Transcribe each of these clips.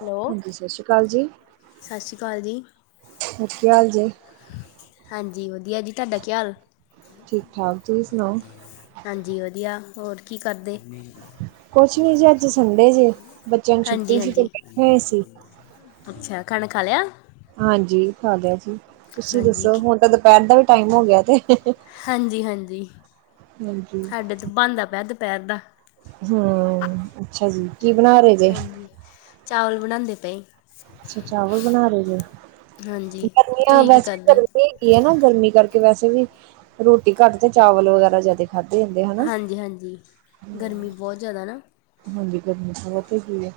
Hello ਹਾਂਜੀ ਸਤਿ ਸ਼੍ਰੀ ਅਕਾਲ ਜੀ। ਸਤਿ ਸ਼੍ਰੀ ਅਕਾਲ ਜੀ। ਹੋਰ ਕੀ ਹਾਲ ਜੇ? ਹਾਂਜੀ ਵਧੀਆ ਜੀ, ਤੁਹਾਡਾ ਕੀ ਹਾਲ? ਠੀਕ-ਠਾਕ ਤੁਸੀਂ ਸੁਣਾਓ? ਹਾਂਜੀ ਵਧੀਆ, ਹੋਰ ਕੀ ਕਰਦੇ? ਕੁਛ ਨੀ ਜੀ ਅੱਜ ਸੰਡੇ ਜੇ ਬੱਚਿਆਂ ਨੂੰ ਛੁੱਟੀ ਸੀ ਤੇ ਹਾਂਜੀ-ਹਾਂਜੀ, ਬੈਠੇ ਹੋਏ ਸੀ ਅੱਛਾ ਖਾਣਾ ਖਾ ਲਿਆ? ਹਾਂਜੀ ਖਾ ਲਿਆ ਜੀ, ਤੁਸੀਂ ਹਾਂਜੀ ਦੱਸੋ? ਕੀ ਹੁਣ ਤਾਂ ਦੁਪੈਰ ਦਾ ਵੀ ਟਾਈਮ ਹੋ ਗਿਆ ਤੇ। ਹਾਂਜੀ-ਹਾਂਜੀ, ਹਾਂਜੀ। ਸਾਡੇ ਤਾਂ ਬਣਦਾ ਪਿਆ ਦੁਪੈਰ ਦਾ। ਹੂੰ, ਅੱਛਾ ਜੀ ਕੀ ਬਣਾ ਰੇ? ਹਾਂਜੀ, ਚਾਵਲ ਬਣਾਦੇ ਪਏ। ਅੱਛਾ ਚਾਵਲ ਬਣਾ ਰੇ, ਜੇ ਹਾਂਜੀ ਗਰਮੀਆਂ ਤੁਸੀਂ ਕੀ ਵੈਸੇ ਕਰਦੇ [unintelligible] [unintelligible] ਨਾ ਗਰਮੀ ਕਰਕੇ ਵੈਸੇ ਵੀ ਰੋਟੀ ਘੱਟ ਤੇ ਚਾਵਲ ਵਗੈਰਾ ਜਾਦੇ ਖਾਧੇ ਜਾਂਦੇ ਆ। ਹਾਂਜੀ-ਹਾਂਜੀ ਗਰਮੀ ਬੋਤ ਜਾਦਾ ਨਾ, ਹਾਂਜੀ ਗਰਮੀ ਤਾਂ ਬੋਤ ਹੋਗੀ ਏ।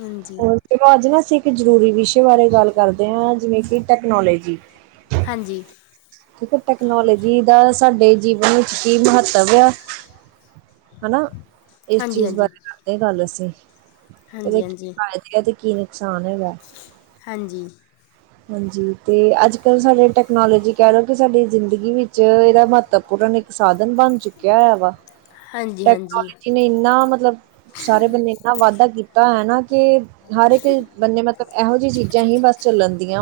ਹਾਂਜੀ। ਦੇੋ ਅੱਜ ਨਾ ਅਸੀਂ ਇੱਕ ਜ਼ਰੂਰੀ ਵਿਸ਼ੇ ਬਾਰੇ ਗੱਲ ਕਰਦੇ ਆ, ਜਿਵੇਂ ਕੀ ਟੈਕਨੋਲੋਜੀ ਹਾਂਜੀ। ਦੇਖੋ ਟੈਕਨੋਲੋਜੀ ਦਾ ਸਾਡੇ ਜੀਵਨ ਵਿੱਚ ਕੀ ਮਹੱਤਵ ਆ ਹਨਾ ਇਸ ਹਾਂਜੀ ਚੀਜ਼ ਹਾਂਜੀ ਬਾਰੇ ਕਰਦੇ ਗੱਲ ਅਸੀਂ ਏਦੇ ਕੀ ਹਾਂਜੀ ਹਾਂਜੀ ਫਾਇਦੇ ਤੇ ਕੀ ਨੁਕਸਾਨ ਹੈਗਾ? ਹਾਂਜੀ। ਹਾਂਜੀ ਤੇ ਅੱਜ-ਕੱਲ੍ਹ ਸਾਡੇ ਟੈਕਨੋਲੋਜੀ ਕੈ ਲਓ, ਕਿ ਸਾਡੀ ਜ਼ਿੰਦਗੀ ਵਿੱਚ ਏਦਾ ਮਹੱਤਵਪੂਰਨ ਸਾਧਨ ਬਣ ਚੁੱਕਿਆ ਹੈ, ਵਾ ਹਾਂਜੀ ਹਾਂਜੀ ਟੈਕਨੋਲੋਜੀ ਨੇ ਇੰਨਾ ਮਤਲਬ ਸਾਰੇ ਬੰਨੇ ਇੰਨਾ ਵਾਧਾ ਕੀਤਾ ਹੈ ਨਾ ਕਿ ਹਰ ਇੱਕ ਬੰਨੇ ਮਤਲਬ ਇਹੋ ਜਿਹੀਆਂ ਚੀਜ਼ਾਂ ਹੀ ਬਸ ਚੱਲਣ ਦੀਆ।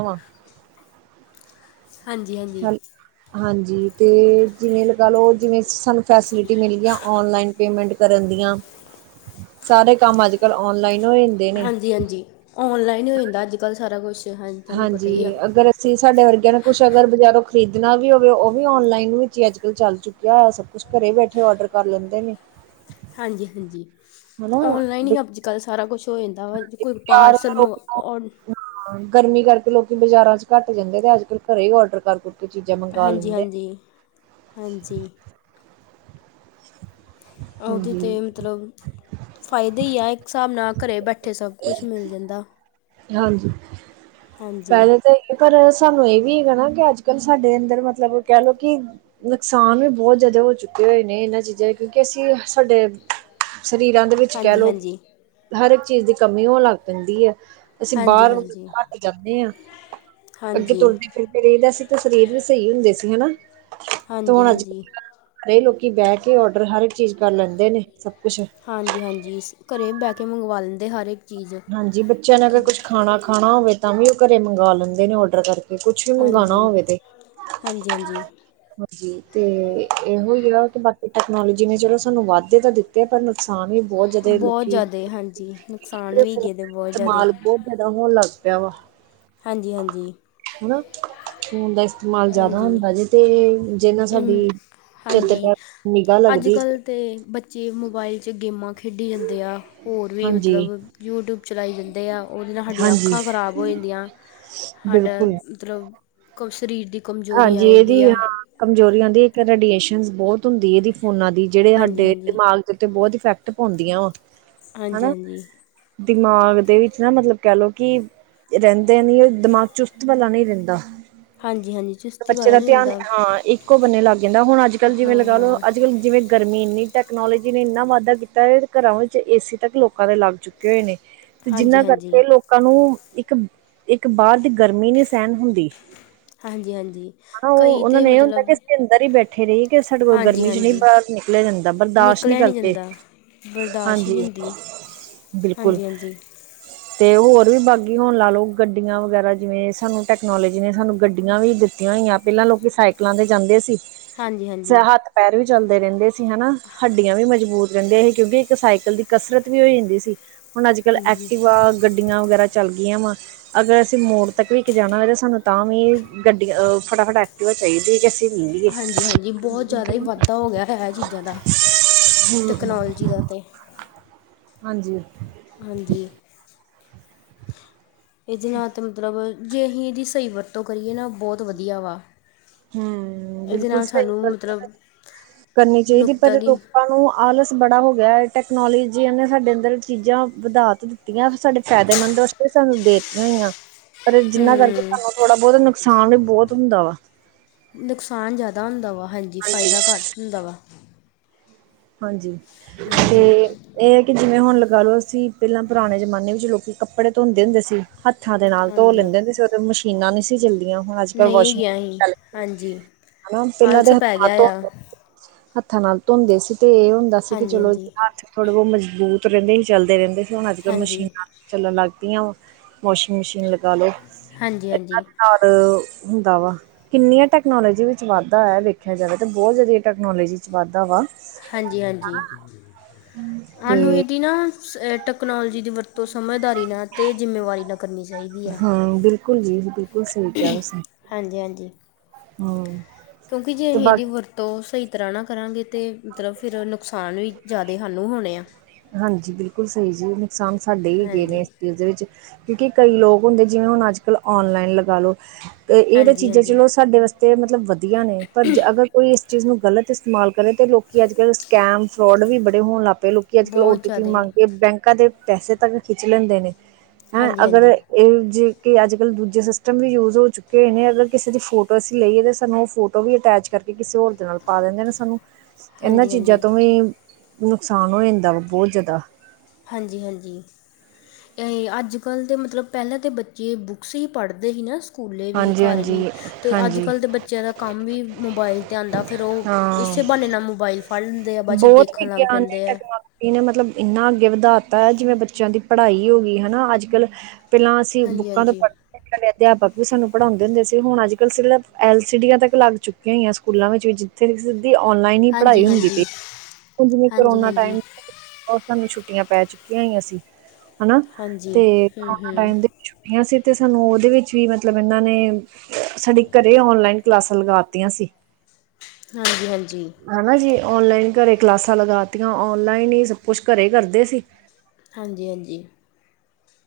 ਹਾਂਜੀ, ਹਾਂਜੀ। ਹੈਲ ਹਾਂਜੀ ਅਤੇ ਜਿਵੇਂ ਲਗਾ ਲਓ, ਜਿਵੇਂ ਸਾਨੂੰ ਫੈਸਿਲਿਟੀ ਮਿਲ ਗਈ ਔਨਲਾਈਨ ਪੇਮੈਂਟ ਕਰਨ ਦੀਆਂ ਸਾਰੇ ਕੰਮ ਅੱਜ ਕੱਲ ਔਨਲਾਈਨ ਹੋ। ਨੇ ਹਾਂਜੀ, ਹਾਂਜੀ ਔਨਲਾਈਨ ਹੀ ਹੋ ਜਾਂਦਾ, ਅੱਜ-ਕੱਲ੍ਹ ਸਾਰਾ ਕੁਛ ਹਾਂਜੀ ਤੁਹਾਨੂੰ ਪਤਾ ਹੀ ਆ। ਸੀ ਸਾਡੇ ਵਰਗਿਆਂ ਨੇ ਕੁਛ ਅਗਰ ਬਜ਼ਾਰੋਂ ਖਰੀਦਣਾ ਵੀ ਹੋਵੇ, ਉਹ ਵੀ ਔਨਲਾਈਨ ਵਿੱਚ ਹੀ ਅੱਜ ਕੱਲ ਚੱਲ ਚੁੱਕਿਆ ਹੈ, ਸਭ ਕੁ ਘਰੇ ਬੈਠੇ ਆਰਡਰ ਕਰ ਲੈਂਦੇ ਨੇ ਹਾਂਜੀ, ਹਾਂਜੀ ਹਨਾ ਔਨਲਾਈਨ ਹੀ ਅੱਜ-ਕੱਲ੍ਹ ਸਾਰਾ ਕੁਛ ਹੋ ਜਾਂਦਾ ਵਾ ਕੋਈ [unintelligible] ਪਾਰਸਲ ਮੰਗ ਔਡ ਗਰਮੀ ਕਰਕੇ ਲੋਕੀ ਬਾਜ਼ਾਰਾਂ ਚ ਘੱਟ ਜਾਂਦੇ, ਤੇ ਅੱਜ-ਕਲ ਘਰੇ ਹੀ ਔਡਰ ਕਰ ਕੁ ਹਾਂਜੀ, ਹਾਂਜੀ, ਹਾਂਜੀ। ਉਦੀ ਹਾਂਜੀ ਤੇ ਮਤਲਬ ਫ਼ਾਇਦੇ ਹੀ ਆ ਇੱਕ ਹਿਸਾਬ ਨਾਲ ਘਰੇ ਬੈਠੇ ਸਭ ਕੁਛ ਮਿਲ ਜਾਂਦਾ। ਹਾਂਜੀ ਹਾਂਜੀ ਪਹਿਲੇ ਤੇ ਪਰ ਸਾਨੂੰ ਇਹ ਵੀ ਹੈਗਾ ਨਾ ਕਿ ਅੱਜ ਕੱਲ ਸਾਡੇ ਅੰਦਰ ਮਤਲਬ ਇਹ ਵੀ ਕਹਿ ਲਓ ਕਿ ਨੁਕਸਾਨ ਵੀ ਬਹੁਤ ਜ਼ਿਆਦਾ ਹੋ ਚੁੱਕੇ ਹੋਏ ਨੇ ਇਹਨਾਂ ਚੀਜ਼ਾਂ ਦੇ ਕਿਉਂਕਿ ਅਸੀਂ ਸਾਡੇ ਸਰੀਰਾਂ ਦੇ ਵਿੱਚ ਕਹਿ ਹਾਂਜੀ ਲਓ ਹਾਂਜੀ ਹਰ ਇੱਕ ਚੀਜ਼ ਦੀ ਕਮੀ ਹੋਣ ਲੱਗ ਪੈਂਦੀ ਹੈ। ਅਸੀਂ ਹਾਂਜੀ ਬਾਹਰ ਹਾਂਜੀ ਘੱਟ ਜਾਂਦੇ ਹਾਂ ਹਾਂਜੀ ਅੱਗੇ ਹਾਂਜੀ ਤੁਰਦੇ ਫਿਟ ਰਹੀ ਦਾ ਸੀ ਤਾਂ ਸਰੀਰ ਵੀ ਸਹੀ ਹੁੰਦੇ ਸੀ। ਹਨਾ ਤੇ ਹੁਣ ਅੱਜ ਹਾਂਜੀ ਕੱਲ ਘਰੇ ਲੋਕੀ ਬਹਿ ਕੇ ਔਡਰ ਹਰ ਇੱਕ ਚੀਜ਼ ਕਰ ਲੈਂਦੇ ਨੇ ਸਭ ਕੁਛ ਹਾਂਜੀ, ਹਾਂਜੀ ਘਰੇ ਬਹਿ ਕੇ ਮੰਗਵਾ ਲੈਂਦੇ ਹਰ ਇੱਕ ਚੀਜ਼ ਹਾਂਜੀ ਬੱਚਿਆਂ ਨੇ ਅਗਰ ਕਿ ਕੁਛ ਖਾਣਾ, ਖਾਣਾ ਹੋਵੇ ਤਾਂ ਵੀ ਉਹ ਘਰੇ ਮੰਗਵਾ ਲੈਂਦੇ ਨੇ ਔਡਰ ਕਰਕੇ ਕੁਛ ਵੀ ਮੰਗਵਾਉਣਾ ਹਾਂਜੀ ਹੋਵੇ ਤੇ ਹਾਂਜੀ ਹਾਂਜੀ ਹਾਂਜੀ ਤੇ ਇਹੋ ਹੀ ਹੈ ਕਿ ਬਾਕੀ ਟੈਕਨੋਲੋਜੀ ਨੇ ਚਲੋ ਸਾਨੂੰ ਵਾਧਦੇ ਤਾਂ ਦਿੱਤੇ ਪਰ ਨੁਕਸਾਨ ਵੀ ਬਹੁਤ ਜ਼ਿਆਦਾ ਬਹੁਤ ਲੋਕੀ ਜ਼ਿਆਦਾ ਇੱਕ ਹਾਂਜੀ ਨੁਕਸਾਨ ਵੀ ਹੈਗੇ ਇਹਦੇ ਬਹੁਤ ਜ਼ਿਆਦੇ ਇਦਾਂ ਹੋਣ ਲੱਗ ਪਿਆ ਵਾ ਹਾਂਜੀ, ਹਾਂਜੀ। ਹਨਾ ਫੋਨ ਦਾ ਇਸਤੇਮਾਲ ਜ਼ਿਆਦਾ ਹਾਂਜੀ ਹੁੰਦਾ ਜੇ ਤੇ ਜਿੰਨਾ ਨਾਲ ਸਾਡੀ ਇਨ ਇਧਰ ਨਿਗਾਹ ਲੱਗਦੀ। ਅਤੇ ਬੱਚੇ ਮੋਬਾਈਲ 'ਚ ਗੇਮਾਂ ਖੇਡੀ ਜਾਂਦੇ ਆ। ਹੋਰ ਵੀ ਹਾਂਜੀ ਮਤਲਬ ਯੂਟਿਊਬ ਚਲਾਈ ਜਾਂਦੇ ਆ ਉਹਦੇ ਨਾਲ ਸਾਡੀਆਂ ਹਾਂਜੀ ਅੱਖਾਂ ਖਰਾਬ ਹੋ ਜਾਂਦੀਆਂ। ਸਾਡਾ ਬਿਲਕੁਲ। ਮਤਲਬ ਕੁਛ ਸਰੀਰ ਦੀ ਕਮਜ਼ੋਰੀ ਆ ਹਾਂਜੀ ਇਹਦੀ ਜਾਂਦੀ ਆ ਹ ਕਮਜ਼ੋਰੀ ਆਉਂਦੀ ਇੱਕ ਰੇਡੀਏਸ਼ਨ ਬਹੁਤ ਹੁੰਦੀ ਇਹਦੀ ਫੋਨਾ ਦੀ ਜਿਹੜੇ ਹਾਂਜੀ ਸਾਡੇ ਹਾਂਜੀ ਦਿਮਾਗ ਤੇ ਬਹੁਤ ਇਫੈਕਟ ਪਾਉਂਦੀਆ ਵਾ ਹਾਂਜੀ, ਹਨਾ ਹਾਂਜੀ। ਦਿਮਾਗ ਦੇ ਵਿੱਚ ਨਾ ਮਤਲਬ ਕਹਿ ਲਓ ਕਿ ਰਹਿੰਦੇ ਨੀ ਉਹ ਦਿਮਾਗ ਚੁਸਤ ਵਾਲਾ ਨਹੀਂ ਰਹਿੰਦਾ। ਹਾਂਜੀ ਹਾਂਜੀ ਚੁਸਤੀ ਬੱਚੇ ਵਾਲਾ ਦਾ ਨਹੀਂ ਧਿਆਨ ਰਹਿੰਦਾ ਹਾਂ ਇੱਕੋ ਬੰਨੇ ਲੱਗ ਜਾਂਦਾ ਹੁਣ ਅੱਜ ਕੱਲ੍ਹ ਜਿਵੇਂ ਹਾਂ ਲਗਾ ਲਓ ਹਾਂ ਅੱਜ ਕੱਲ ਜਿਵੇਂ ਗਰਮੀ ਇੰਨੀ ਟੈਕਨੋਲੋਜੀ ਨੇ ਇੰਨਾ ਵਾਧਾ ਕੀਤਾ ਘਰਾਂ ਵਿੱਚ ਏ ਸੀ ਤੱਕ ਲੋਕਾਂ ਦੇ ਲੱਗ ਚੁੱਕੇ ਗਾਏ ਨੇ ਤੇ ਹਾਂਜੀ ਜਿਨਾ ਹਾਂਜੀ ਕਰਕੇ ਲੋਕ ਲੋਕਾਂ ਨੂੰ ਇੱਕ ਇੱਕ ਬਾਅਦ ਦੀ ਗਰਮੀ ਨੀ ਸਹਿਣ ਹੁੰਦੀ। ਹਾਂਜੀ, ਹਾਂਜੀ। ਹਨਾ ਉਹ ਕਈ ਉਹਨਾਂ ਤਾਂ ਨੂੰ ਇਹ ਹੁੰਦਾ ਕਿ ਮਤਲਬ ਅਸੀਂ ਅੰਦਰ ਹੀ ਬੈਠੇ ਰਹੀਏ ਕਿ ਸਾਡੇ ਕੋਲ ਹਾਂਜੀ ਗਰਮੀ ਚ ਨਹੀਂ ਹਾਂਜੀ ਬਾਹਰ ਨਿਕਲਨ ਨਿਕਲਿਆ ਜਾਂਦਾ ਬਰਦਾਸ਼ਤ ਨਹੀਂ ਨਿਕਲਿਆ ਕਰਦੇ। ਜਾਂਦਾ ਬਰਦਾਸ਼ਤ ਹੀ ਹਾਂਜੀ ਹੁੰਦੀ ਬਿਲਕੁਲ ਹਾਂਜੀ, ਹਾਂਜੀ। ਤੇ ਹੋਰ ਵੀ ਬਾਕੀ ਹੁਣ ਲਾ ਲੋ ਗੱਡੀਆਂ ਵਗੈਰਾ ਜਿਵੇਂ ਸਾਨੂੰ ਟੈਕਨੋਲੋਜੀ ਨੇ ਸਾਨੂੰ ਗੱਡੀ ਗੱਡੀਆਂ ਵੀ ਦਿੱਤੀਆਂ ਹੋਈਆਂ ਪਹਿਲਾਂ ਲੋਕੀ ਸਾਈਕਲਾਂ ਤੇ ਜਾਂਦੇ ਸੀ। ਹਾਂਜੀ ਸਿਹਤ ਪੈਰ ਵੀ ਚੱਲਦੇ ਰਹਿੰਦੇ ਸੀ, ਹਨਾ। ਹੱਡੀਆਂ ਵੀ ਮਜ਼ਬੂਤ ਰਹਿੰਦੀਆ ਸੀ, ਕਿਉਂਕਿ ਇੱਕ ਸਾਈਕਲ ਦੀ ਕਸਰਤ ਵੀ ਹੋ ਜਾਂਦੀ ਸੀ। ਹੁਣ ਅੱਜ-ਕੱਲ੍ਹ ਹਾਂਜੀ ਹਾਂਜੀ ਐਕਟਿਵਾ ਗੱਡੀਆਂ ਵਗੈਰਾ ਚੱਲ ਗਈਆਂ ਵਾ ਅਗਰ ਅਸੀਂ ਮੋੜ ਤੱਕ ਵੀ ਇੱਕ ਜਾਣਾ ਹੋਵੇ ਤਾਂ ਸਾਨੂੰ ਤਾਂ ਵੀ ਗੱਡੀ ਅਹ ਫਟਾਫਟ ਐਕਟਿਵਾ ਚਾਹੀਦੀ ਏ ਕਿ ਅਸੀਂ ਪੀਵੀਏ, [unintelligible] ਹਾਂਜੀ ਹਾਂਜੀ ਬਹੁਤ ਜ਼ਿਆਦਾ ਹੀ ਵਾਧਾ ਹੋ ਗਿਆ ਹੈ ਇਹ ਚੀਜ਼ਾਂ ਦਾ ਹੂੰ, ਟੈਕਨੋਲਜੀ ਦਾ ਤਾਂ ਹਾਂਜੀ। ਹਾਂਜੀ। ਏਦੇ ਨਾਲ ਤਾਂ ਮਤਲਬ ਜੇ ਇਹੀ ਏਦੀ ਸਹੀ ਵਰਤੋਂ ਕਰੀਏ ਨਾ ਬੌਤ ਵਧੀਆ ਵਾ। ਹੂੰ, ਇਹਦੇ ਬਿਲਕੁਲ ਨਾਲ ਸਹੀ ਸਾਨੂੰ ਵਰਤੋ ਮਤਲਬ ਕਰਨੀ ਚਾਹੀਦੀ ਏ, ਪਰ ਨੁਕਤਾਂ ਦੀ ਲੋਕਾਂ ਨੂੰ ਆਲਸ ਬੜਾ ਹੋ ਗਿਆ, ਟੈਕਨੋਲੋਜੀਆਂ ਨੇ ਸਾਡੇ ਅੰਦਰ ਚੀਜ਼ਾਂ ਵਧਾ ਤੇ ਦਿੱਤੀਆਂ ਸਾਡੇ ਫਾਇਦੇਮੰਦ। ਤੇ ਸਾਨੂੰ ਦੇ ਦਿੱਤੀਆਂ ਹੋਈਆਂ ਪਰ ਜਿਨਾਂ ਕਰਕੇ ਹੂੰ ਸਾਨੂੰ ਥੋੜਾ ਬੌਤ ਨੁਕਸਾਨ ਵੀ ਬੌਤ ਹੁੰਦਾ ਵਾ। ਨੁਕਸਾਨ ਜਿਆਦਾ ਹੁੰਦਾ ਵਾ, ਹਾਂਜੀ ਫ਼ਾਇਦਾ ਘੱਟ ਹੁੰਦਾ ਵਾ। ਹਾਂਜੀ ਤੇ ਹਾਂਜੀ ਏਹ ਏ ਕਿ ਜਿਵੇਂ ਹੁਣ ਲਗਾ ਲੋ ਅਸੀਂ ਪਹਿਲਾਂ ਪੁਰਾਣੇ ਜਮਾਨੇ ਵਿੱਚ ਲੋਕੀ ਕੱਪੜੇ ਧੋਂਦੇ ਹੁੰਦੇ ਸੀ। ਹੱਥਾਂ ਦੇ ਨਾਲ ਧੋ ਹਾਂਜੀ ਲੈਂਦੇ ਹੁੰਦੇ ਸੀ ਓਹ ਤੇ ਮੁਸ਼ ਮਸ਼ੀਨਾਂ ਨ੍ਹੀਂ ਸੀ ਚੱਲਦੀਆਂ, ਹੁਣ ਅੱਜ-ਕੱਲ ਨਹੀਂ ਵਾਸ਼ਿੰਗ ਗਿਆ ਅਸੀਂ ਮਸ਼ੀਨ ਚਲ ਪਈ। ਹਾਂਜੀ ਹਨਾ ਪਹਿਲਾਂ ਆਲਸ ਤਾ ਪੈ ਹਥ ਗਿਆ ਆ ਧੋਣ ਹੱਥਾਂ ਨਾਲ ਧੋਂਦੇ ਸੀ ਤੇ ਏਹ ਹੁੰਦਾ ਸੀ ਕਿ ਹਾਂਜੀ ਚਲੋ ਹਾਂਜੀ ਥੋੜੇ ਬਹੁਤ ਮਜਬੂਤ ਰਹਿੰਦੇ ਹੀ ਚੱਲਦੇ ਰਹਿੰਦੇ ਸੀ ਹੁਣ ਅੱਜ-ਕੱਲ ਹਾਂਜੀ ਮਸ਼ੀਨਾ ਚੱਲਣ ਲੱਗ ਪਈਆਂ ਵਾਸ਼ਿੰਗ ਮਸ਼ੀਨ ਲਗਾ ਲੋ। ਹਾਂਜੀ, ਹਾਂਜੀ। ਅ ਹੁੰਦਾ ਵਾ। ਕਿੰਨੀਆਂ ਟੈਕਨੋਲੋਜੀ ਵਿੱਚ ਵਾਧਾ ਐ ਵੇਖਿਆ ਜਾਵੇ ਤੇ ਬਹੁਤ ਜਿਆਦਾ ਟੈਕਨੋਲੋਜੀ ਵਿੱਚ ਵਾਧਾ ਵਾ। ਹਾਂਜੀ ਹਾਂਜੀ, ਤੇ ਆਨੂੰ ਇਹਦੀ ਨਾ ਸ ਟੈਕਨੋਲੋਜੀ ਦੀ ਵਰਤੋਂ ਸਮਝਦਾਰੀ ਨਾਲ ਤੇ ਜਿੰਮੇਵਾਰੀ ਨਾਲ ਕਰਨੀ ਚਾਹੀਦੀ ਆ। ਹਾਂ, ਬਿਲਕੁਲ ਜੀ। ਬਿਲਕੁਲ ਸਹੀ ਕਿਹਾ ਤੁਸੀਂ। ਹਾਂਜੀ, ਹਾਂਜੀ। ਹਾਂ। ਕਿਉਂਕਿ ਜੇ ਅਹੀ ਇਹਦੀ ਵਰਤੋਂ ਸਹੀ ਤਰ੍ਹਾਂ ਨਾਲ ਕਰਾਂਗੇ ਤੇ ਮਤਲਬ ਫਿਰ ਨੁਕਸਾਨ ਵੀ ਜਿਆਦਾ ਸਾਨੂੰ ਹੋਣੇ ਆ। ਹਾਂਜੀ ਬਿਲਕੁਲ, ਸਹੀ ਜੀ ਨੁਕਸਾਨ ਸਾਡੇ ਹੀ ਹੈਗੇ ਨੇ ਹਾਂਜੀ ਇਸ ਚੀਜ਼ ਦੇ ਵਿੱਚ। ਕਿਉਂਕਿ ਕਈ ਲੋਕ ਹੁੰਦੇ ਜਿਵੇਂ ਹੁਣ ਅੱਜ-ਕੱਲ੍ਹ ਔਨਲਾਈਨ ਲਗਾ ਲੋ ਏਹ ਤੇ ਹਾਂਜੀ ਚੀਜ਼ਾਂ ਹਾਂਜੀ ਚਲੋ ਸਾਡੇ ਵਾਸਤੇ- ਤੇ ਮਤਲਬ ਵਧੀਆ ਨੇ, ਪਰ ਜੇ ਅਗਰ ਕੋਈ ਇਸ ਚੀਜ਼ ਨੂੰ ਗਲਤ ਇਸਤੇਮਾਲ ਕਰੇ ਤੇ ਲੋਕ ਅੱਜ-ਕੱਲ੍ਹ ਸਕੈਮ ਫਰੋਡ ਵੀ ਬੜੇ ਹੋਣ ਲੱਗ ਪਏ ਲੋਕੀ ਅੱਜ-ਕੱਲ੍ਹ ਔ ਬਹੁਤ ਟੀ ਪੀ ਜ਼ਿਆਦਾ ਮੰਗ ਕੇ ਬੈਂਕਾਂ ਦੇ ਪੈਸੇ ਤੱਕ ਖਿੱਚ ਲੈਂਦੇ ਨੇ, ਹੈਂ ਹਾਂਜੀ ਹਾਂਜੀ ਅਗਰ ਏਹ ਜੇ ਕਿ ਅੱਜ-ਕੱਲ ਦੂਜੇ ਸਿਸਟਮ ਵੀ ਯੂਜ ਹੋ ਚੁੱਕੇ ਨੇ ਅਗਰ ਕਿਸੇ ਦੀ ਫੋਟੋ ਅਸੀਂ ਲਈਏ ਤਾਂ ਸਾਨੂੰ ਓਹ ਫੋਟ ਟੋ ਵੀ ਅਟੈਚ ਕਰਕੇ ਕਿਸੇ ਹੋਰ ਦੇ ਨਾਲ ਪਾ ਦਿੰਦੇ ਨੇ, ਸਾਨੂੰ ਏਨਾਂ ਹਾਂਜੀ ਹਾਂਜੀ ਚੀਜ਼ਾਂ ਤੋਂ ਵੀ ਨੁਕਸਾਨ ਹੋ ਜਾਂਦਾ ਵਾ ਬਹੁਤ ਜਿਆਦਾ। ਹਾਂਜੀ, ਹਾਂਜੀ। ਅੱਜ-ਕੱਲ੍ਹ ਤੇ ਮਤਲਬ ਪਹਿਲਾਂ ਤਾਂ ਬੱਚੇ ਬੁੱਕਸ ਹੀ ਪੜ੍ਹਦੇ ਹੀ ਨਾ। ਸਕੂਲੇ ਵੀ ਹਾਂਜੀ ਘਰ ਵੀ ਹਾਂਜੀ ਤੇ ਹਾਂਜੀ ਅੱਜ-ਕੱਲ੍ਹ ਦੇ ਬੱਚੇ ਬੱਚਿਆਂ ਦਾ ਕੰਮ ਵੀ ਮੋਬਾਇਲ 'ਤੇ ਆਉਦਾ ਫੇਰ ਓਹ ਹਾਂ ਇਸੇ ਬਹਾਨੇ ਨਾਲ ਮੋਬਾਇਲ ਫੜ ਦੇ ਆ ਬਾਅਦ 'ਚ ਦੇਖਣ ਲੱਗ ਪੈਂਦੇ ਐ। ਏਨੇ ਮਤਲਬ ਇੰਨਾ ਅੱਗੇ ਵਧਾਤਾ ਜਿਵੇਂ ਬੱਚਿਆਂ ਦੀ ਪੜ੍ਹਾਈ ਹੋ ਗਈ ਹਨਾ ਅੱਜ-ਕੱਲ੍ਹ। ਪਹਿਲਾਂ ਅਸੀਂ ਹਾਂਜੀ ਬੁੱਕਾਂ ਤੋਂ ਹਾਂਜੀ ਪੜ੍ਹ ਪਹਿਲੇ ਅਧਿਆਪਕ ਵੀ ਸਾਨੂੰ ਪੜਾੰਉਦੇ ਹੁੰਦੇ ਸੀ ਹੁਣ ਅੱਜ-ਕੱਲ ਸਿਲਫ ਐਲ ਸੀ ਡੀਆਂ ਤੱਕ ਲੱਗ ਚੁੱਕ ਕੀਆਂ ਹੋਈਆਂ ਸਕੂਲਾਂ ਵਿੱਚ ਵੀ ਜਿੱਥੇ ਸਿੱਧੀ ਔਨਲਾਈਨ ਹੀ ਪੜ੍ਹਾਈ ਹਾਂਜੀ ਹੁੰਦੀ ਹਾਂਜੀ ਪਈ। ਜਿਵੇਂ ਹਾਂਜੀ ਕਰੋਨਾ ਹਾਂਜੀ ਟਾਈਮ ਸਾਨੂੰ ਛੁੱਟੀਆਂ ਪੈ ਚੁੱਕੀਆਂ ਹੋਈਆਂ ਸੀ। ਹਨਾ ਹਾਂਜੀ ਤੇ ਹੂੰ ਕਰੋਨਾ ਹੂੰ ਟਾਈਮ ਦੇ ਵਿੱਚ ਛੁੱਟੀਆਂ ਸੀ ਤੇ ਸਾਨੂੰ ਉਹਦੇ ਵਿੱਚ ਵੀ ਮਤਲਬ ਇਹਨਾਂ ਨੇ ਸਾਡੀ ਘਰੇ ਔਨਲਾਈਨ ਕਲਾਸਾਂ ਲਗਾਤੀਆਂ ਸੀ। ਹਾਂਜੀ, ਹਾਂਜੀ। ਹਨਾ ਜੀ ਔਨਲਾਈਨ ਘਰੇ ਕਲਾਸਾਂ ਲਗਾਤੀਆਂ ਔਨਲਾਈਨ ਹੀ ਸਭ ਕੁਛ ਘਰੇ ਕਰਦੇ ਸੀ। ਹਾਂਜੀ, ਹਾਂਜੀ।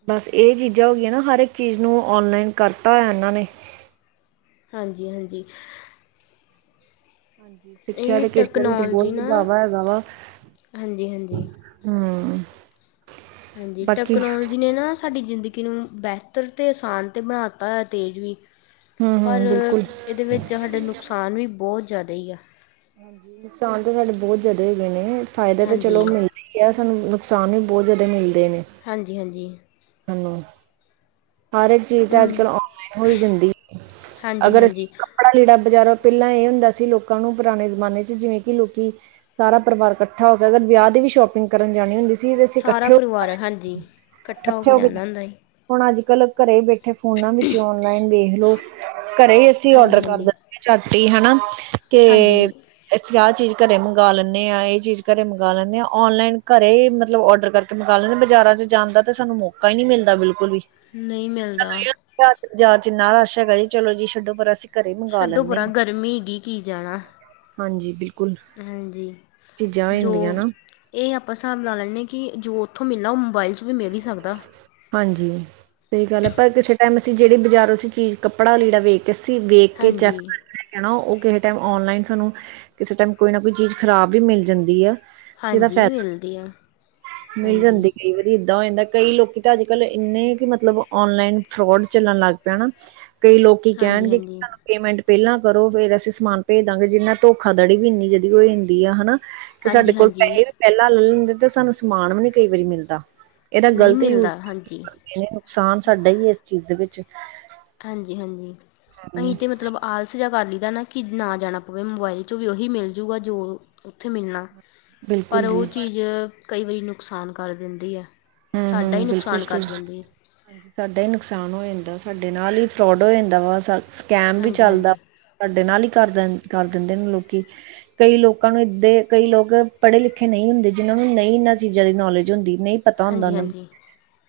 ਬਸ ਇਹ ਚੀਜ਼ਾਂ ਹੋ ਗਈਆਂ ਨਾ ਹਰ ਇੱਕ ਚੀਜ਼ ਨੂੰ ਔਨਲਾਈਨ ਕਰਤਾ ਹੋਇਆ ਇਹਨਾਂ ਨੇ। ਹਾਂਜੀ, ਹਾਂਜੀ। ਹਾਂਜੀ, ਸਿੱਖਿਆ ਇਹ ਦੇ ਖੇਤਰ ਵਿੱਚ ਟੈਕਨੋਲਜੀ ਬਹੁਤ ਨਾ ਵਧਾਵਾ ਹੈਗਾ ਵਾ। ਹਾਂਜੀ ਹਾਂਜੀ ਹਾਂ। ਹਾਂਜੀ ਟੈਕਨੋਲੋਜੀ ਜਿਹਨੇ ਨਾ ਸਾਡੀ ਜ਼ਿੰਦਗੀ ਨੂੰ ਬਿਹਤਰ ਤੇ ਆਸਾਨ 'ਤੇ ਬਣਾਤਾ ਤੇਜ਼ ਵੀ। ਪਰ ਹਮ ਬਿਲਕੁਲ ਇਹਦੇ ਵਿੱਚ ਸਾਡਾ ਨੁਕਸਾਨ ਵੀ ਬਹੁਤ ਜ਼ਿਆਦਾ ਹੀ ਆ। ਹਾਂਜੀ ਨੁਕਸਾਨ ਤਾਂ ਸਾਡੇ ਬਹੁਤ ਜ਼ਿਆਦਾ ਹੈਗੇ ਨੇ ਫ਼ਾਇਦਾ ਤਾਂ ਹਾਂਜੀ ਚਲੋ ਕਿਹਾ ਸਾਨੂੰ ਨੁਕਸਾਨ ਵੀ ਬਹੁਤ ਜ਼ਿਆਦਾ ਮਿਲਦੇ ਨੇ। ਹਾਂਜੀ-ਹਾਂਜੀ। ਹਾਂ। ਹਰ ਇੱਕ ਚੀਜ਼ ਤਾਂ ਹਮ, ਅੱਜ-ਕੱਲ ਔਨਲਾਈਨ ਹੋ ਜਾਂਦੀ ਹਾਂਜੀ ਅਗਰ ਅਸੀਂ ਹਾਂਜੀ ਕੜਾ ਲੀੜਾ ਬਾਜ਼ਾਰਾ ਪਹਿਲਾਂ ਇਹ ਹੁੰਦਾ ਸੀ, ਲੋਕਾਂ ਨੂੰ ਪੁਰਾਣੇ ਜ਼ਮਾਨੇ ਚ ਜਿਵੇਂ ਕਿ ਲੋਕੀ ਸਾਰਾ ਪਰਿਵਾਰ ਇਕੱਠਾ ਹੋ ਕੇ ਅਗਰ ਵਿਆਹ ਦੀ ਵੀ ਸ਼ੋਪਿੰਗ ਕਰਨ ਜਾਣੀ ਹੁੰਦੀ। ਸੀ ਤਾਂ ਅਸੀਂ ਸਾਰਾ ਇਕੱਠੇ ਹੋ ਪਰਿਵਾਰ, ਹਾਂਜੀ ਇਕੱਠਾ ਹੋ ਕੇ ਜਾਂਦਾ ਹੁੰਦਾ ਹੀ। ਹੁਣ ਅੱਜ-ਕੱਲ੍ਹ ਘਰੇ ਬੈਠੇ ਫੋਨਾਂ ਵਿੱਚ ਔਨਲਾਈਨ ਦੇਖਲਓ, ਘਰੇ ਹੀ ਅਸੀਂ ਔਡਰ ਹਾਂਜੀ ਕਰ ਦ ਹਾਂਜੀ ਚਦੀ ਹਨਾ ਕਿ ਹਾਂਜੀ ਅਸੀਂ ਆਹ ਚੀਜ਼ ਘਰੇ ਮੰਗਵਾ ਲੈਂਦੇ ਹਾਂ, ਇਹ ਚੀਜ਼ ਘਰੇ ਮੰਗਗਾਵਾ ਲੈਂਦੇ ਹਾਂ ਔਨਲਾਈਨ ਘਰੇ ਮਤਲਬ ਔਡਰ ਕਰ ਮੰਕਾ ਲਦੇ ਬਾਜ਼ਾਰਾਂ ਚ ਜਾਂਣ ਦਾ, ਤੇ ਸਾਨੂੰ ਮੌਕਾ ਹੀ ਨਹੀ ਮਿਲਦਾ ਬਿਲਕੁਲ ਵੀ। ਨਹੀਂ ਮਿਲਦਾ। ਸਾਨੂੰ ਇਹ ਜਾਚ ਇੰਨਾ ਰਸ਼ ਹੈਗਾ ਜੀ ਚਲੋ ਜੀ ਛੱਡੋ ਪਰ ਅਸੀਂ ਘਰੇ ਮੰਗਵਾ ਛੱਡੋ, ਲੈਂਦੇ ਪਰਾ ਹਾਂ। ਗਰਮੀ ਹੈਗੀ ਕੀ ਜਾਣਾ। ਹਾਂਜੀ ਬਿਲਕੁਲ ਹਾਂਜੀ, ਚੀਜ਼ਾਂ ਹੋ ਜੋ ਜਾਂਦੀਆਂ ਨਾ ਇਹ ਆਪਾਂ ਹਿਸਾਬ ਲਾ ਲੈਂਦੇ ਹਾਂ, ਕਿ ਜੋ ਉੱਥੋਂ ਮਿਲਣਾ ਉਹ ਮੋਬਾਇਲ 'ਚ ਵੀ ਮਿਲ ਹੀ ਸਕਦਾ। ਹਾਂਜੀ ਸਹੀ ਗੱਲ ਹੈ, ਪਰ ਕਿਸੇ ਟਾਈਮ ਅਸੀਂ ਜਿਹੜੀ ਬਜ਼ਾਰ ਅ ਚੀਜ਼ ਕ ਕੱਪੜਾ ਲੀੜਾ ਵੇਖ ਕੇ, ਅਸੀਂ ਵੇਖ ਕੇ ਚੈੱਕ ਹਾਂਜੀ ਕਰ ਹੈ, ਉਹ ਕਿਸੇ ਟਾਈਮ ਔਨਲਾਈਨ ਸਾਨੂੰ ਕਿਸੇ ਟਾਈਮ ਕੋਈ ਨਾ ਕੋਈ ਚੀਜ਼ ਖ਼ਰਾਬ ਵੀ ਮਿਲ ਜਾਂਦੀ ਆ। ਜਿਦਾ ਹਾਂਜੀ ਫਾਇਦਾ ਮਿਲਦੀ ਆ ਮਿਲ ਹਾਂਜੀ ਜਾਂਦੀ ਕਈ ਵਾਰੀ। ਹੋ ਜਾਂਦਾ ਕਈ ਲੋਕੀ ਤਾਂ ਅੱਜ-ਕਲ੍ਹ ਇੰਨੇ ਕਿ ਮਤਲਬ ਔਨਲਾਈਨ ਫਰੋਡ ਚੱਲਣ ਲੱਗ ਪਿਆ ਨਾ। ਕਈ ਲੋਕੀ ਹਾਂਜੀ ਕਹਿਣਗੇ ਕਿ ਹਾਂਜੀ ਸਾਨੂੰ ਪੇਮੈਂਟ ਪਹਿਲਾਂ ਕਰੋ ਫੇਰ ਅਸੀਂ ਸਮਾਨ ਭੇਜ ਦਾਂਗੇ, ਜਿੰਨਾ ਧੋਖਾਧੜੀ ਵੀ ਇੰਨੀ ਜਦੀ ਹੋ ਜਾਂ ਹੁੰਦੀ ਆ ਹਨਾ। ਕਿ ਸਾਡੇ ਹਾਂਜੀ ਕੋਲ ਹਾਂਜੀ ਪੈਸੇ ਵੀ ਸ- ਪਹਿਲਾਂ ਲੈ ਲੈਂਦੇ, ਤੇ ਸਾਨੂੰ ਸਮਾਨ ਵੀ ਨੀ ਕਈ ਵਾਰੀ ਮਿਲਦਾ। ਇਹਦਾ ਨਹੀਂ ਗ਼ਲਤ ਯੂਜ ਮਿਲਦਾ ਹਾਂਜੀ ਕਰਦੇ ਨੇ ਨੁਕਸਾਨ ਸਾਡਾ ਹੀ ਹੈ, ਇਸ ਚੀਜ਼ ਵਿੱਚ। ਹਾਂਜੀ-ਹਾਂਜੀ ਅਸੀਂ ਹੂੰ ਤੇ ਮਤਲਬ ਆਲਸ ਅਗਾਲੀ ਦਾ ਨਾ ਕਿ ਨਾ ਜਾਣਾ ਪਵੇ, ਮੋਬਾਈਲ 'ਚੋਂ ਵੀ ਉਹੀ ਮਿਲ ਜੂਗਾ ਜੋ ਉੱਥੇ ਮਿਲਣਾ। ਪਰ ਬਿਲਕੁਲ ਉਹ ਜੀ ਚੀਜ਼ ਕਈ ਵਾਰੀ ਨੁਕਸਾਨ ਕਰ ਦਿੰਦੀ ਹੈ। ਹੂੰ-ਹੂੰ ਸਾਡਾ ਹੀ ਬਿਲਕੁਲ ਨੁਕਸਾਨ ਕਰ ਸਹੀ। ਜਾਂਦੀ ਐ। ਹਾਂਜੀ ਸਾਡਾ ਹੀ ਨੁਕਸਾਨ ਹੋ ਜਾਂਦਾ, ਸਾਡੇ ਨਾਲ ਹੀ ਫਰੋਡ ਹੋ ਜਾਂਦਾ ਵਾ ਸਕੈਮ ਵੀ ਹਾਂਜੀ ਚੱਲਦਾ ਹਾਂਜੀ ਵਾ। ਸਾਡੇ ਨਾਲ ਹੀ ਕਰ ਦਿੰਦੇ ਨੇ ਲੋਕੀ। ਕਈ ਲੋਕਾਂ ਨੂੰ ਇੱਦਾਂ ਕਈ ਲੋਕ ਪੜ੍ਹੇ ਲਿਖੇ ਨਹੀਂ ਹੁੰਦੇ, ਜਿਨ੍ਹਾਂ ਨੂੰ ਨਹੀਂ ਇਹਨਾਂ ਚੀਜ਼ਾਂ ਦੀ ਨੌਲੇਜ ਹੁੰਦੀ ਨਹੀਂ। ਪਤਾ ਹੁੰਦਾ, ਹਾਂਜੀ ਉਹਨਾਂ ਨੂੰ ਹਾਂਜੀ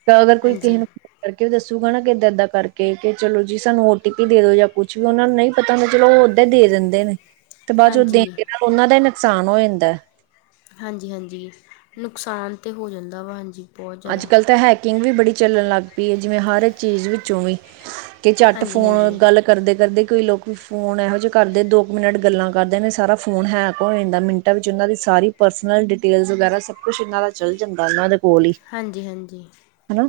ਤਾਂ ਅਗਰ ਕੋਈ ਕਿਸੇ ਹਾਂਜੀ ਨੂੰ ਕਰਕੇ ਵੀ ਦੱਸੂਗਾ, ਨਾ ਕਿੱਦਾਂ ਏਦਾਂ ਕਰਕੇ ਕੇ ਚਲੋ, ਜੀ ਸਾਨੂੰ ਓ ਟੀ ਪੀ ਦੇ ਦੋ ਜਾਂ ਕੁਛ ਵੀ ਉਹਨਾਂ ਨੂੰ ਨਹੀਂ ਪਤਾ ਨੀ ਚਲੋ, ਉਹ ਉਦਾਂ ਹੀ ਦੇ ਦਿੰਦੇ ਨੇ, ਤੇ ਬਾਅਦ ਚ ਦੇਣ ਹਾਂਜੀ ਦੇ ਨਾਲ ਉਹਨਾ ਦਾ ਹੀ ਨੁਕਸਾਨ ਹੋ ਜਾਂਦਾ। ਹਾਂਜੀ-ਹਾਂਜੀ ਨੁਕਸਾਨ ਤਾਂ ਹੋ ਜਾਂਦਾ ਵਾ ਹਾਂਜੀ। ਬਹੁਤ ਅੱਜ ਜ਼ਿਆਦਾ ਕੱਲ੍ਹ ਤਾਂ ਹੈਕਿੰਗ ਵੀ ਬੜੀ ਚੱਲਣ ਲੱਗ ਪਈ ਹੈ, ਜਿਵੇਂ ਹਰ ਚੀਜ਼ ਵਿੱਚੋਂ ਵੀ ਕੇ ਚਟ, ਹਾਂਜੀ ਫੋਨ ਹਾਂਜੀ ਗੱਲ ਕਰਦੇ-ਕਰਦੇ ਕਈ ਲੋਕ ਫੋਨ ਏਹੋ ਜੇ ਕਰਦੇ ਦੋ ਕੁ ਮਿਨਟ ਗੱਲਾਂ ਕਰਦੇ ਨੇ। ਸਾਰਾ ਫੋਨ ਹੈਕ ਹੋ ਜਾਂਦਾ ਮਿੰਟ ਵਿੱਚ ਔਨਾਂ ਦੀ ਸਾਰੀ ਪਰਸਨਲ ਡਿਟੇਲਸ ਵਗੈਰਾ, ਸਭ ਕੁਛ ਇਨਾਂ ਦਾ ਚੱਲ ਜਾਂਦਾ ੳਨਾਂ ਦੇ ਕੋਲ ਈ ਹਾਂਜੀ, ਹਾਂਜੀ। ਹੈਲੋ।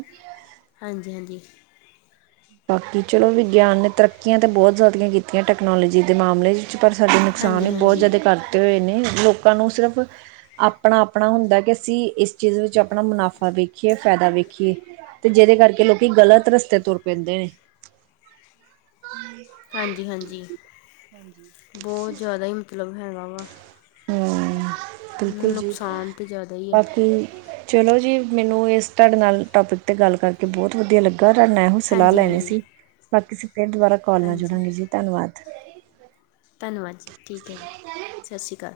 ਹਾਂਜੀ, ਹਾਂਜੀ। ਬਾਕੀ ਚਲੋ, ਵਿਗਿਆਨ ਨੇ ਤਰੱਕੀਆਂ ਤੇ ਬਹੁਤ ਜ਼ਾਦੀਆਂ ਕੀਤੀਆਂ, ਟੈਕਨੋਲੋਜੀ ਦੇ ਮਾਮਲੇ 'ਚ। ਪਰ ਸਾਡੇ ਨੁਕਸਾਨ ਹਾਂਜੀ ਹਾਂਜੀ ਬਹੁਤ ਜ਼ਾਦਾ ਕਰਤੇ ਹੋਏ ਨੇ ਲੋਕਾਂ ਨੂੰ ਸਿਰਫ ਆਪਣਾ-ਅਪਣਾ ਹੁੰਦਾ ਕਿ ਅਸੀਂ ਇਸ ਚੀਜ਼ ਵਿੱਚ ਅਪਣਾ ਮੁਨਾਫ਼ਾ ਵੇਖੀਏ, ਫੈਦਾ ਵੇਖੀਏ। ਤੇ ਜੇਦੇ ਕਰਕੇ ਲੋਕੀ ਗ਼ਲਤ ਰਸਤੇ ਤੁਰ ਪੈਂਦੇ ਨੇ। ਹਾਂਜੀ, ਹਾਂਜੀ ਹਾਂਜੀ ਬਹੁਤ ਜਿਆਦਾ ਈ ਮਤਲਬ ਹੈਗਾ ਵਾ ਹੁੰ, ਬਿਲਕੁਲ ਜੀ। ਨੁਕਸਾਨ ਤਾਂ ਜ਼ਿਆਦਾ ਹੀ ਆ ਬਾਕੀ ਚਲੋ ਜੀ, ਮੈਨੂੰ ਇਸ ਤਾਡੇ ਨਾਲ ਟੋਪਿਕ 'ਤੇ ਗੱਲ ਕਰਕੇ ਬਹੁਤ ਵਧੀਆ ਲੱਗ ਏਹੋ ਸਲਾਹ ਹਾਂਜੀ ਲੈਣੀ ਹਾਂਜੀ ਸੀ। ਬਾਕੀ ਅਸੀਂ ਫਿਰ ਦੁਬਾਰਾ ਕਾਲ ਨਾਲ ਹਾਂਜੀ ਜੁੜਾਂਗੇ ਜੀ ਧੰਨਵਾਦ। ਧੰਨਵਾਦ ਜੀ। ਠੀਕ ਹੈ ਜੀ ਸਤਿ ਸ਼੍ਰੀ ਅਕਾਲ।